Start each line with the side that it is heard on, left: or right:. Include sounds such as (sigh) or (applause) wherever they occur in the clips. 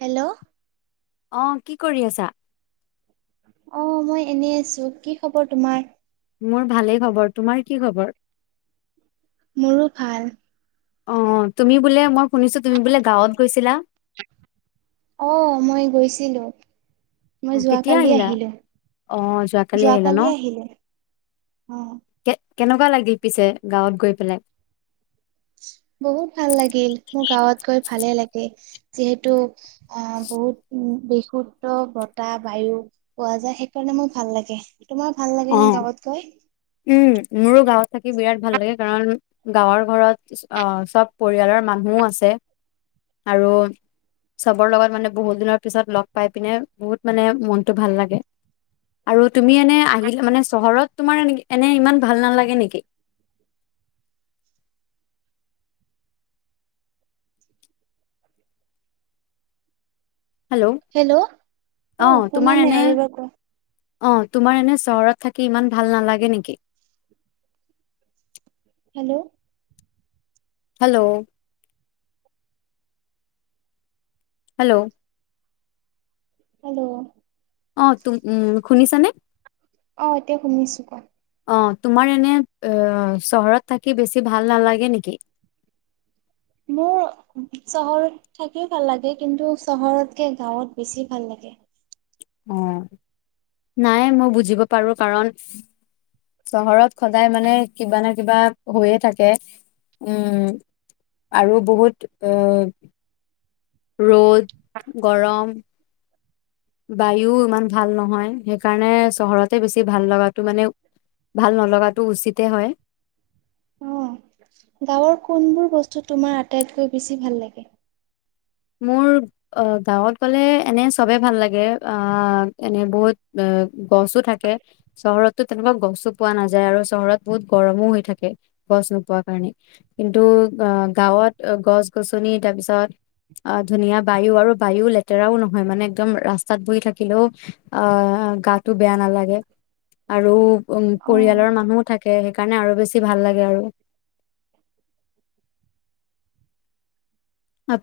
right: Hello.
left: অ' কি কৰি আছা?
right: অ' মই এনে আছো। কি খবৰ তোমাৰ?
left: মোৰ ভালেই খবৰ। তোমাৰ কি খবৰ?
right: মোৰো ভাল।
left: অ', অ' তুমি বোলে মই শুনিছো তুমি বোলে গাঁৱত গৈছিলা।
right: অ মই গৈছিলো মই
left: অ' কেতিয়া
right: যোৱাকালি
left: আহিলা?
right: আহিলো
left: অ' যোৱাকালি আহিলা ন।
right: অ'
left: কে কেনেকুৱা লাগিল পিছে গাঁৱত গৈ পেলাই?
right: বহুত ভাল লাগিল। মোৰ গাঁৱত গৈ ভালে লাগে যিহেতু আহ বহুত বিশুদ্ধ বতাহ বায়ু পোৱা যায় সেইকাৰণে মোৰ ভাল লাগে। তোমাৰ ভাল লাগে নে
left: অ'
right: গাঁৱত গৈ
left: উম। মোৰো গাঁৱত থাকি বিৰাট ভাল লাগে কাৰণ গাঁৱৰ। ঘৰত অ চব পৰিয়ালৰ মানুহও আছে আৰু চবৰ লগত মানে বহুত দিনৰ পিছত লগ পাই পিনে বহুত মানে মনতটো ভাল লাগে আৰু তুমি এনে আহিলে। মানে চহৰত তোমাৰ এনে ইমান। ভাল নালাগে নেকি?
right: (inaudible) হেল্ল' অ'
left: তোমাৰ
right: শুনা নে
left: এনে
right: আৰু এবাৰ ক
left: অ' তোমাৰ এনে চহৰত থাকি ইমান ভাল নালাগে নেকি?
right: হেল্ল'।
left: হেল্ল'। হেল্ল'।
right: হেল্ল'।
left: অ' তুম, উম। শুনিছানে?
right: অ' এতিয়া শুনিছো কোৱা।
left: অ' তোমাৰ এনে এ চহৰত থাকি বেছি ভাল নালাগে নেকি?
right: মোৰ চহৰত থাকিও ভাল লাগে কিন্তু চহৰতকে গাঁৱত বেছি ভাল লাগে।
left: অ' নাই মই বুজিব পাৰো কাৰণ চহৰত সদায় মানে কিবা ন কিবা হৈয়ে থাকে। উম আৰু বহুত আহ ৰ'দ, গৰম। বায়ু ইমান ভাল নহয়। সেইকাৰণে চহৰতে বেছি ভাল লগাটো মানে ভাল নলগাটো উচিতে হয়।
right: অ' গাঁৱৰ কোনবোৰ বস্তু তোমাৰ আটাইতকৈ বেছি ভাল লাগে?
left: মোৰ গাঁৱত গলে এনে চবে ভাল লাগে আহ এনে বহুত এ গছো থাকে চহৰতো তেনেকুৱা গছো পোৱা নাযায় আৰু চহৰত বহুত গৰমো হৈ থাকে গছ নোপোৱা কাৰণে কিন্তু আহ গাঁৱত গছ-গছনি তাৰ পিছত। অ' ধুনীয়া বায়ু আৰু বায়ু লেতেৰাও নহয়। মানে একদম ৰাস্তাত বহি থাকিলেও আহ গাটো বেয়া নালাগে আৰু। উম।
right: অ'
left: পৰিয়ালৰ মানুহো থাকে। সেইকাৰণে আৰু বেছি ভাল লাগে আৰু।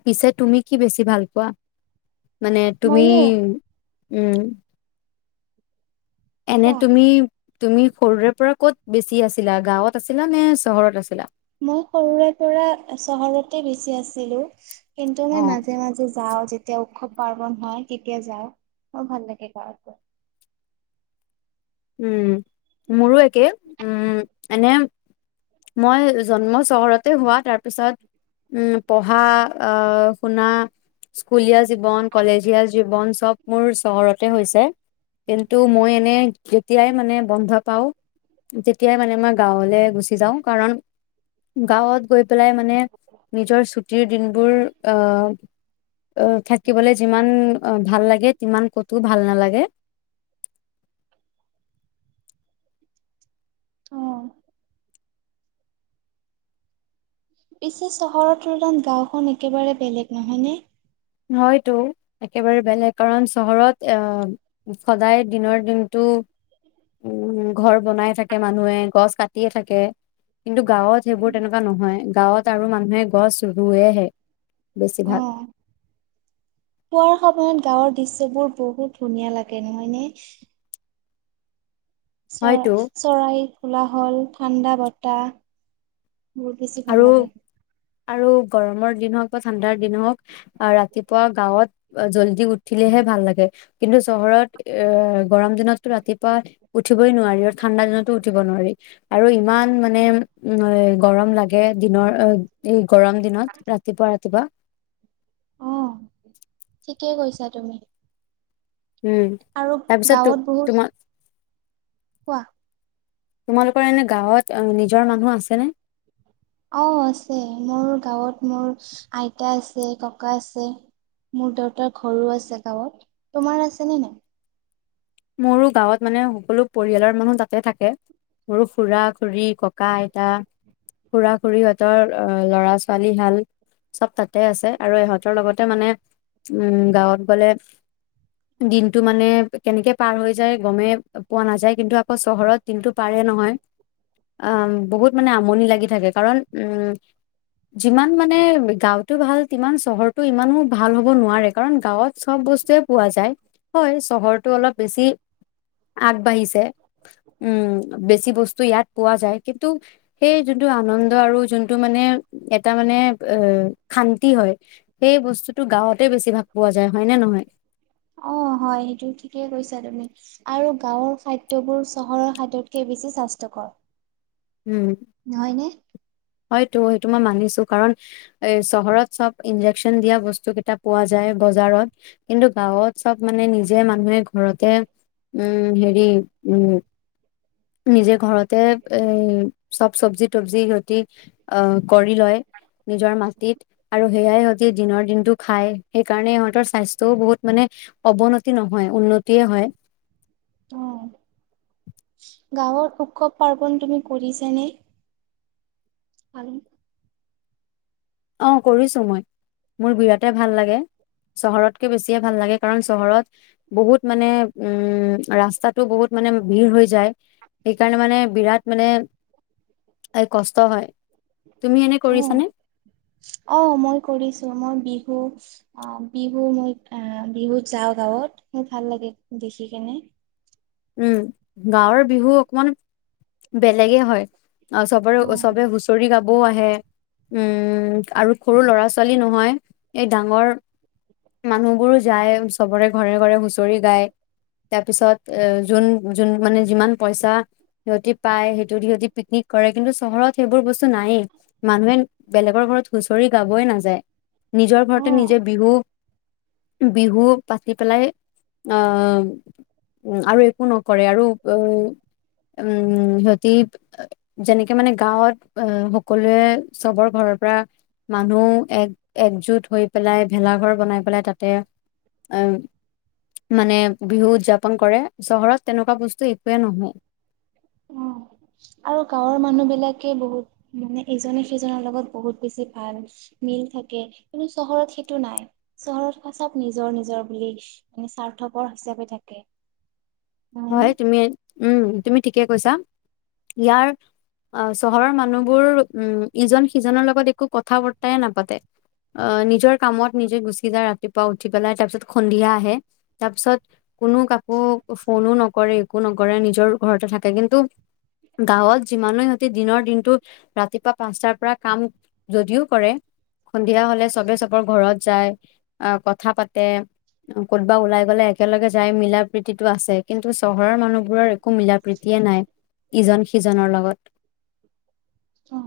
left: পিছে তুমি কি বেছি ভাল পোৱা? মানে তুমি।
right: ময়ো
left: উম। এনে
right: কোৱা
left: তুমি। তুমি সৰুৰে পৰা ক'ত বেছি আছিলা গাঁৱত আছিলা নে চহৰত আছিলা
right: মই সৰুৰে পৰা চহৰতে বেছি আছিলো। কিন্তু
left: অ
right: মই মাজে মাজে যাওঁ। যাওঁ যেতিয়া উৎসৱ পাৰ্বন হয় তেতিয়া যাওঁ মোৰ ভাল লাগে গাঁৱত গৈ
left: উম, মোৰো একে কে উম! এনে মই জন্ম চহৰতে হোৱা তাৰ পিছত উম পঢ়া আহ শুনা স্কুলীয়া জীৱন কলেজীয়া সব মোৰ চহৰতে হৈছে কিন্তু মই এনেই যেতিয়াই মানে বন্ধ পাওঁ তেতিয়াই মানে মই গাঁৱলে গুচি যাওঁ কাৰণ গাঁৱত গৈ পেলাই মানে নিজৰ ছুটিৰ দিনবোৰ আহ আহ থাকিবলৈ যিমান ভাল লাগে সিমান কতো ভাল নালাগে
right: অহ। পিছে চহৰৰ তুলনাত গাঁওখন একেবাৰে বেলেগ নহয়নে।
left: হয়তো একেবাৰে বেলেগ কাৰণ চহৰত আহ সদায় দিনৰ দিনতটো উম ঘৰ বনাই থাকে মানুহে গছ কাটিয়ে থাকে কিন্তু, গাঁৱত সেইবোৰ তেনেকুৱা নহয়। গাঁৱত আৰু মানুহে গছ ৰোৱেহে বেছিভাগ,
right: খোৱাৰ সময়ত গাঁৱৰ দৃশ্যবোৰ বহুত ধুনীয়া লাগে নহয় নে। চৰা
left: হয়তো
right: চৰাই খোলা হ'ল। ঠাণ্ডা বতাহ। বহুত বেছি ভাল
left: আৰু
right: লাগে,
left: আৰু গৰমৰ দিন হওক বা ঠাণ্ডাৰ দিন হওঁক আহ ৰাতিপুৱা গাঁৱত জলদি উঠিলেহে ভাল লাগে কিন্তু চহৰত এ গৰম দিনতটো ৰাতিপুৱা উঠিবই নোৱাৰি আৰু ঠাণ্ডা দিনতো উঠিব নোৱাৰি আৰু ইমান মানে গৰম লাগে দিনৰ অ' উম। গৰম দিনত ৰাতিপুৱা ৰাতিপুৱা
right: কি কৈছা তুমি?
left: উম
right: আৰু
left: তাৰপিছত ত
right: গাঁৱত বহুত
left: তোমাক
right: কোৱা
left: তোমালোকৰ এনে গাঁৱত নিজৰ মানুহ আছেনে,
right: অ' আছে মোৰ গাঁৱত মোৰ আইতা আছে ককা আছে মোৰ দেউতাৰ ঘৰো আছে গাঁৱত তোমাৰ আছে নে নাই
left: মোৰো গাঁৱত মানে সকলো পৰিয়ালৰ মানুহ তাতে থাকে মোৰ খুৰা খুৰী ককা আইতা খুৰা খুৰী সহঁতৰ আহ ল'ৰা ছোৱালী হাল চব তাতে আছে আৰু ইহঁতৰ লগতে মানে উম গাঁৱত গলে দিনটো মানে কেনেকে পাৰ হৈ যায় গমেই পোৱা নাযায় কিন্তু, অ' চহৰত কিন্তু পাৰে নহয় অ' বহুত মানে আমনি লাগি থাকে, কাৰণ উম যিমান মানে গাঁওতো ভাল সিমান চহৰটো ইমানো ভাল হ'ব নোৱাৰে। কাৰণ গাঁৱত চব বস্তুয়ে পোৱা যায়, হয়। চহৰতো অলপ বেছি আগবাঢ়িছে উম বেছি বস্তু ইয়াত পোৱা যায়। কিন্তু সেই যোনটো আনন্দ আৰু যোনটো মানে এটা মানে এ শান্তি হয় সেই বস্তুতটো গাঁৱতে বেছি ভাগ পোৱা যায় হয় নে নহয়?
right: অ' হয় সেইটো ঠিকেই কৈছে। ছা তুমি, আৰু গাঁৱৰ খাদ্যবোৰ চহৰৰ খাদ্যতকে বেছি স্বাস্থ্যকৰ।
left: উম,
right: নহয়নে
left: হয়তো। তোমাক মানিছো কাৰণ এ চহৰত চব ইন্জেকচন দিয়া বস্তু কেইটা পোৱা যায় বজাৰত। কিন্তু গাঁৱত চব মানে নিজে মানুহে ঘৰতে উম হেৰি উম নিজে ঘৰতে এ চব চব্জি তবজি ঘটি অ' কৰি লয়, নিজৰ মাটিত আৰু সেয়াই সিহঁতি দিনৰ দিনটো খায়, সেইকাৰণে সিহঁতৰ স্বাস্থ্যও বহুত মানে অৱনতি নহয়, উন্নতিয়ে হয়
right: অ' গাঁৱৰ উৎসৱ পাৰ্বন তুমি কৰিছাঁ নে? (inaudible)
left: অ', কৰিছোঁ মই, মোৰ বিৰাটে ভাল লাগে। চহৰতকে বেছিয়ে ভাল লাগে, কাৰণ চহৰত বহুত মানে উম, ৰাস্তাটো বহুত মানে ভিৰ হৈ যায়। সেইকাৰণে মানে বিৰাট মানে, এই কষ্ট হয়। তুমি এনে কৰিছানে?
right: অ', মই কৰিছোঁ। মই বিহু, অ' বিহু মই, এ বিহুত যাওঁ গাঁৱত, মোৰ ভাল লাগে দেখি কেনে
left: উম, গাঁৱৰ বিহু অকমান বেলেগে হয়। অ, চবৰে,
right: অ
left: চবে হুঁচৰি গাব বও আহে, উম, আৰু সৰু ল'ৰা ছোৱালী নহয়, এই ডাঙৰ মানুহবোৰো যায় চবৰে ঘৰে ঘৰে হুঁচৰি গায়, তাৰ পিছত এ জোন, জোন মানে যিমান পইচা সিহঁতি পায়, সেইটোদি সিহঁতি পিকনিক কৰে, কিন্তু চহৰত সেইবোৰ বস্তু নায়েই। মানুহে বেলেগৰ ঘৰত হুঁচৰি গাবই নাযায়। নিজৰ ঘৰতেে
right: অ
left: নিজে বিহু বিহু পাতি পেলাই আহ উ আৰু একো নকৰে, আৰু এ উম সিহতি যেনেকে মানে গাঁৱত আহ সকলোৱে চবৰ ঘৰৰ পৰা মানুহ এক একজোট হৈ পেলাই ভেলাঘৰ বনাই পেলাই তাতে এ মানে বিহু উৎযাপন- পন কৰে চহৰত তেনেকুৱা বস্তু একোৱে নহয়।
right: অ' আৰু গাঁৱৰ মানুহ বিলাকে বহুত মানে ইজনে সিজনৰ লগত বহুত বেছি ভাল মিল থাকে, কিন্তু চহৰত সেইটো নাই। চহৰত সব নিজৰ নিজৰ বুলি মানে স্বাৰ্থপৰ হিচাপে থাকে। নহয়নে
left: হয়। তুমি উম তুমি ঠিকে কৈছা, ইয়াৰ চহৰৰ মানুহবোৰ উম ইজন সিজনৰ লগত একো কথা বৰ্তাই নাপাতে, আহ নিজৰ কামত নিজে গুচি যায় ৰাতিপুৱা উঠি পেলাই তাৰ পিছত সন্ধিয়া আহে তাৰ পিছত কোনো কাকো ফোনো নকৰে একো নকৰে নিজৰ ঘৰতে থাকে, কিন্তু গাঁৱত যিমানো সিহ'তি দিনৰ দিনটো ৰাতিপুৱা পাঁচটাৰ পৰা কাম যদিওঁ কৰে সন্ধিয়া হ'লে চবে চব বাৰ ঘৰত যাই, আহ কথা পাতে, ক'তবা ওলাই গ'লে একেলগে যাই মিলা প্ৰতিটো আছে। কিন্তু চহৰৰ মানুহবোৰৰ একো মিলাপ্ৰীতিয়ে নাই ইজন সিজনৰ লগত।
right: অ'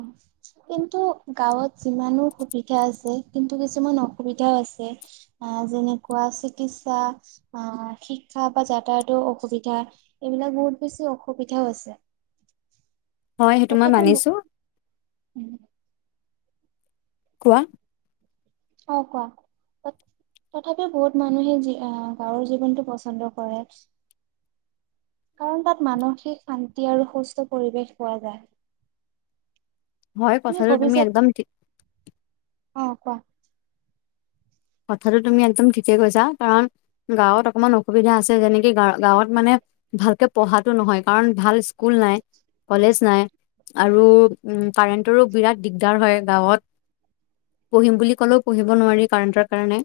right: কিন্তু গাঁৱত যিমানো সুবিধা আছে কিন্তু কিছুমান অসুবিধাওঁ আছে, যেনেকুৱা চিকিৎসা আহ শিক্ষা বা যাতায়াতৰ অসুবিধা এইবিলাক বহুত বেছি অসুবিধাওঁ আছে।
left: হয় সেইটো মই
right: তথাপিও
left: মানিছো।
right: উম,
left: কোৱা?
right: অ' কোৱা? তথাপিও বহুত মানুহে আহ গাঁৱৰ জীৱনটো পচন্দ কৰে কাৰণ তাত মানসিক শান্তি আৰু সুস্থ পৰিৱেশ পোৱা যায়।
left: হয় কথাৰো তুমি একদম ঠি
right: অ' কোৱা?
left: কথাটো তুমি একদম ঠিকেই কৈছা। কাৰণ গাঁৱত অকমান অসুবিধা আছে যেনেকি গা গাঁৱত মানে ভালকে পঢ়াতো নহয়, কাৰণ ভাল স্কুল নাই কলেজ নাই আৰু উ কাৰেণ্টৰো বিৰাট দিগদাৰ হয়। গাঁৱত পঢ়িম বুলি ক'লেওঁ পঢ়িব নোৱাৰি কাৰেণ্টত কাৰণে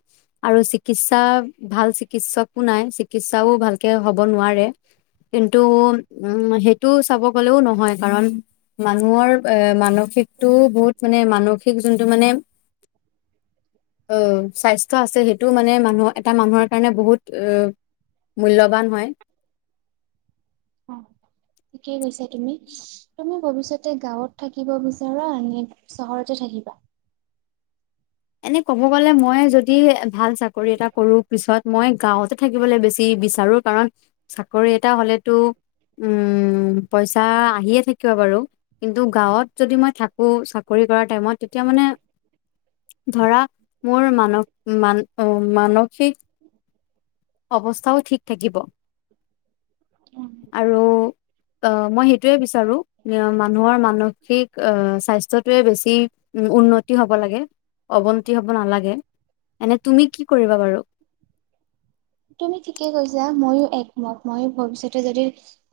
left: আৰু চিকিৎসা ভাল চিকিৎসকো নাই, চিকিৎসাওঁ ভালকে হ'ব নোৱাৰে। কিন্তু উম সেইটো চাব গলেওঁ নহয় কাৰণ মানুহৰ এ মানসিকটো বহুত মানে মানসিক যোনটো মানে অ' স্বাস্থ্য আছে সেইটো মানে মানুহৰ এটা মানুহৰ কাৰণে বহুত মূল্যবান হয়।
right: অ' ঠিকেই কৈছা তুমি, তুমি ভৱিষ্যতে গাঁৱত থাকিব বিচাৰা নে চহৰতে থাকিবা?
left: এনে ক'ব গ'লে মই যদি ভাল চাকৰি এটা কৰো, পিছত মই গাঁওঁতে থাকিবলৈ বেছি বিচাৰো। কাৰণ চাকৰি এটা হ'লেতো উ পইচা আহিয়ে থাকিব বাৰু, কিন্তু গাঁৱত যদি মই থাকো চাকৰি কৰা টাইমত তেতিয়া মানে ধৰা মোৰ মানস মান মানসিক অৱস্থাওঁ ঠিক থাকিব। আৰু অহ মই সেইটোৱে বিচাৰো, মানুহৰ মানসিক স্বাস্থ্যটোৱে বেছি উন্নতি হ'ব লাগে অৱনতি হ'ব নালাগে। এনে তুমি কি কৰিবা বাৰ?
right: তুমি ঠিকে কৈছা, ময়ো একমত ময়ো ভৱিষ্যতে যদি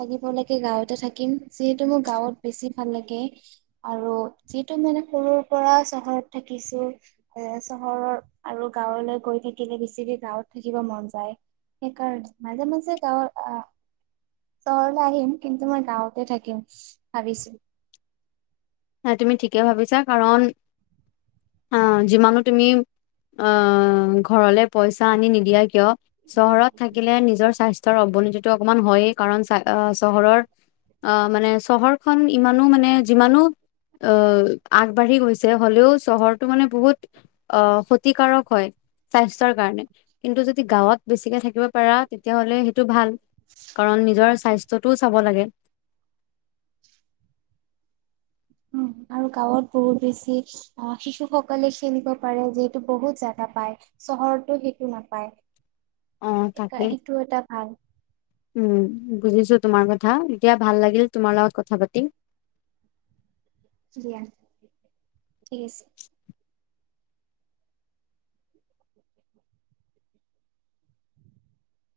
right: থাকিব লাগে গাঁৱতে থাকিম। যিহেতু মোৰ গাঁৱত বেছি ভাল লাগে আৰু যিহেতু মানে সৰুৰ পৰা চহৰত থাকিছো, এ চহৰৰ পৰা গাঁৱলৈ গৈ থাকিলে বেছিক গাঁৱত থাকিব মন যায়। সেইকাৰণ, মাজে মাজে গাঁৱৰ আহ চহৰলৈ আহিম কিন্তু মই গাঁৱতে থাকিম ভাবিছো
left: তুমি ঠিকে ভাবিছা, কাৰণ অহ যিমানো তুমি অহ ঘৰলে পইচা আনি নিদিয়া কিয় চহৰত থাকিলে নিজৰ স্বাস্থ্যৰ অৱনতিটো অকমান হয়েই। কাৰণ চ চহৰৰ আহ মানে চহৰখন ইমানো মানে যিমানো অহ আগবাঢ়ি গৈছে হ'লেও চহৰটো মানে বহুত আহ ক্ষতিকাৰক হয় স্বাস্থ্যৰ কাৰণে। কিন্তু যদি গাঁৱত বেছিকে থাকিব পাৰা তেতিয়াহলে সেইটো ভাল। কাৰণ নিজৰ স্বাস্থ্যটোও চাব লাগে
right: উম আৰু গাঁৱত বহুত বেছি অ' শিশুসকলে খেলিব পাৰে যিহেতু বহুত জাগা পায় চহৰতো সেইটো নাপায়।
left: অ তাকে
right: সেইটো এটা ভাল
left: উম বুজিছো তোমাৰ কথা, এতিয়া ভাল লাগিল তোমাৰ লগত কথা পাতি
right: দিয়া, ঠিক আছে।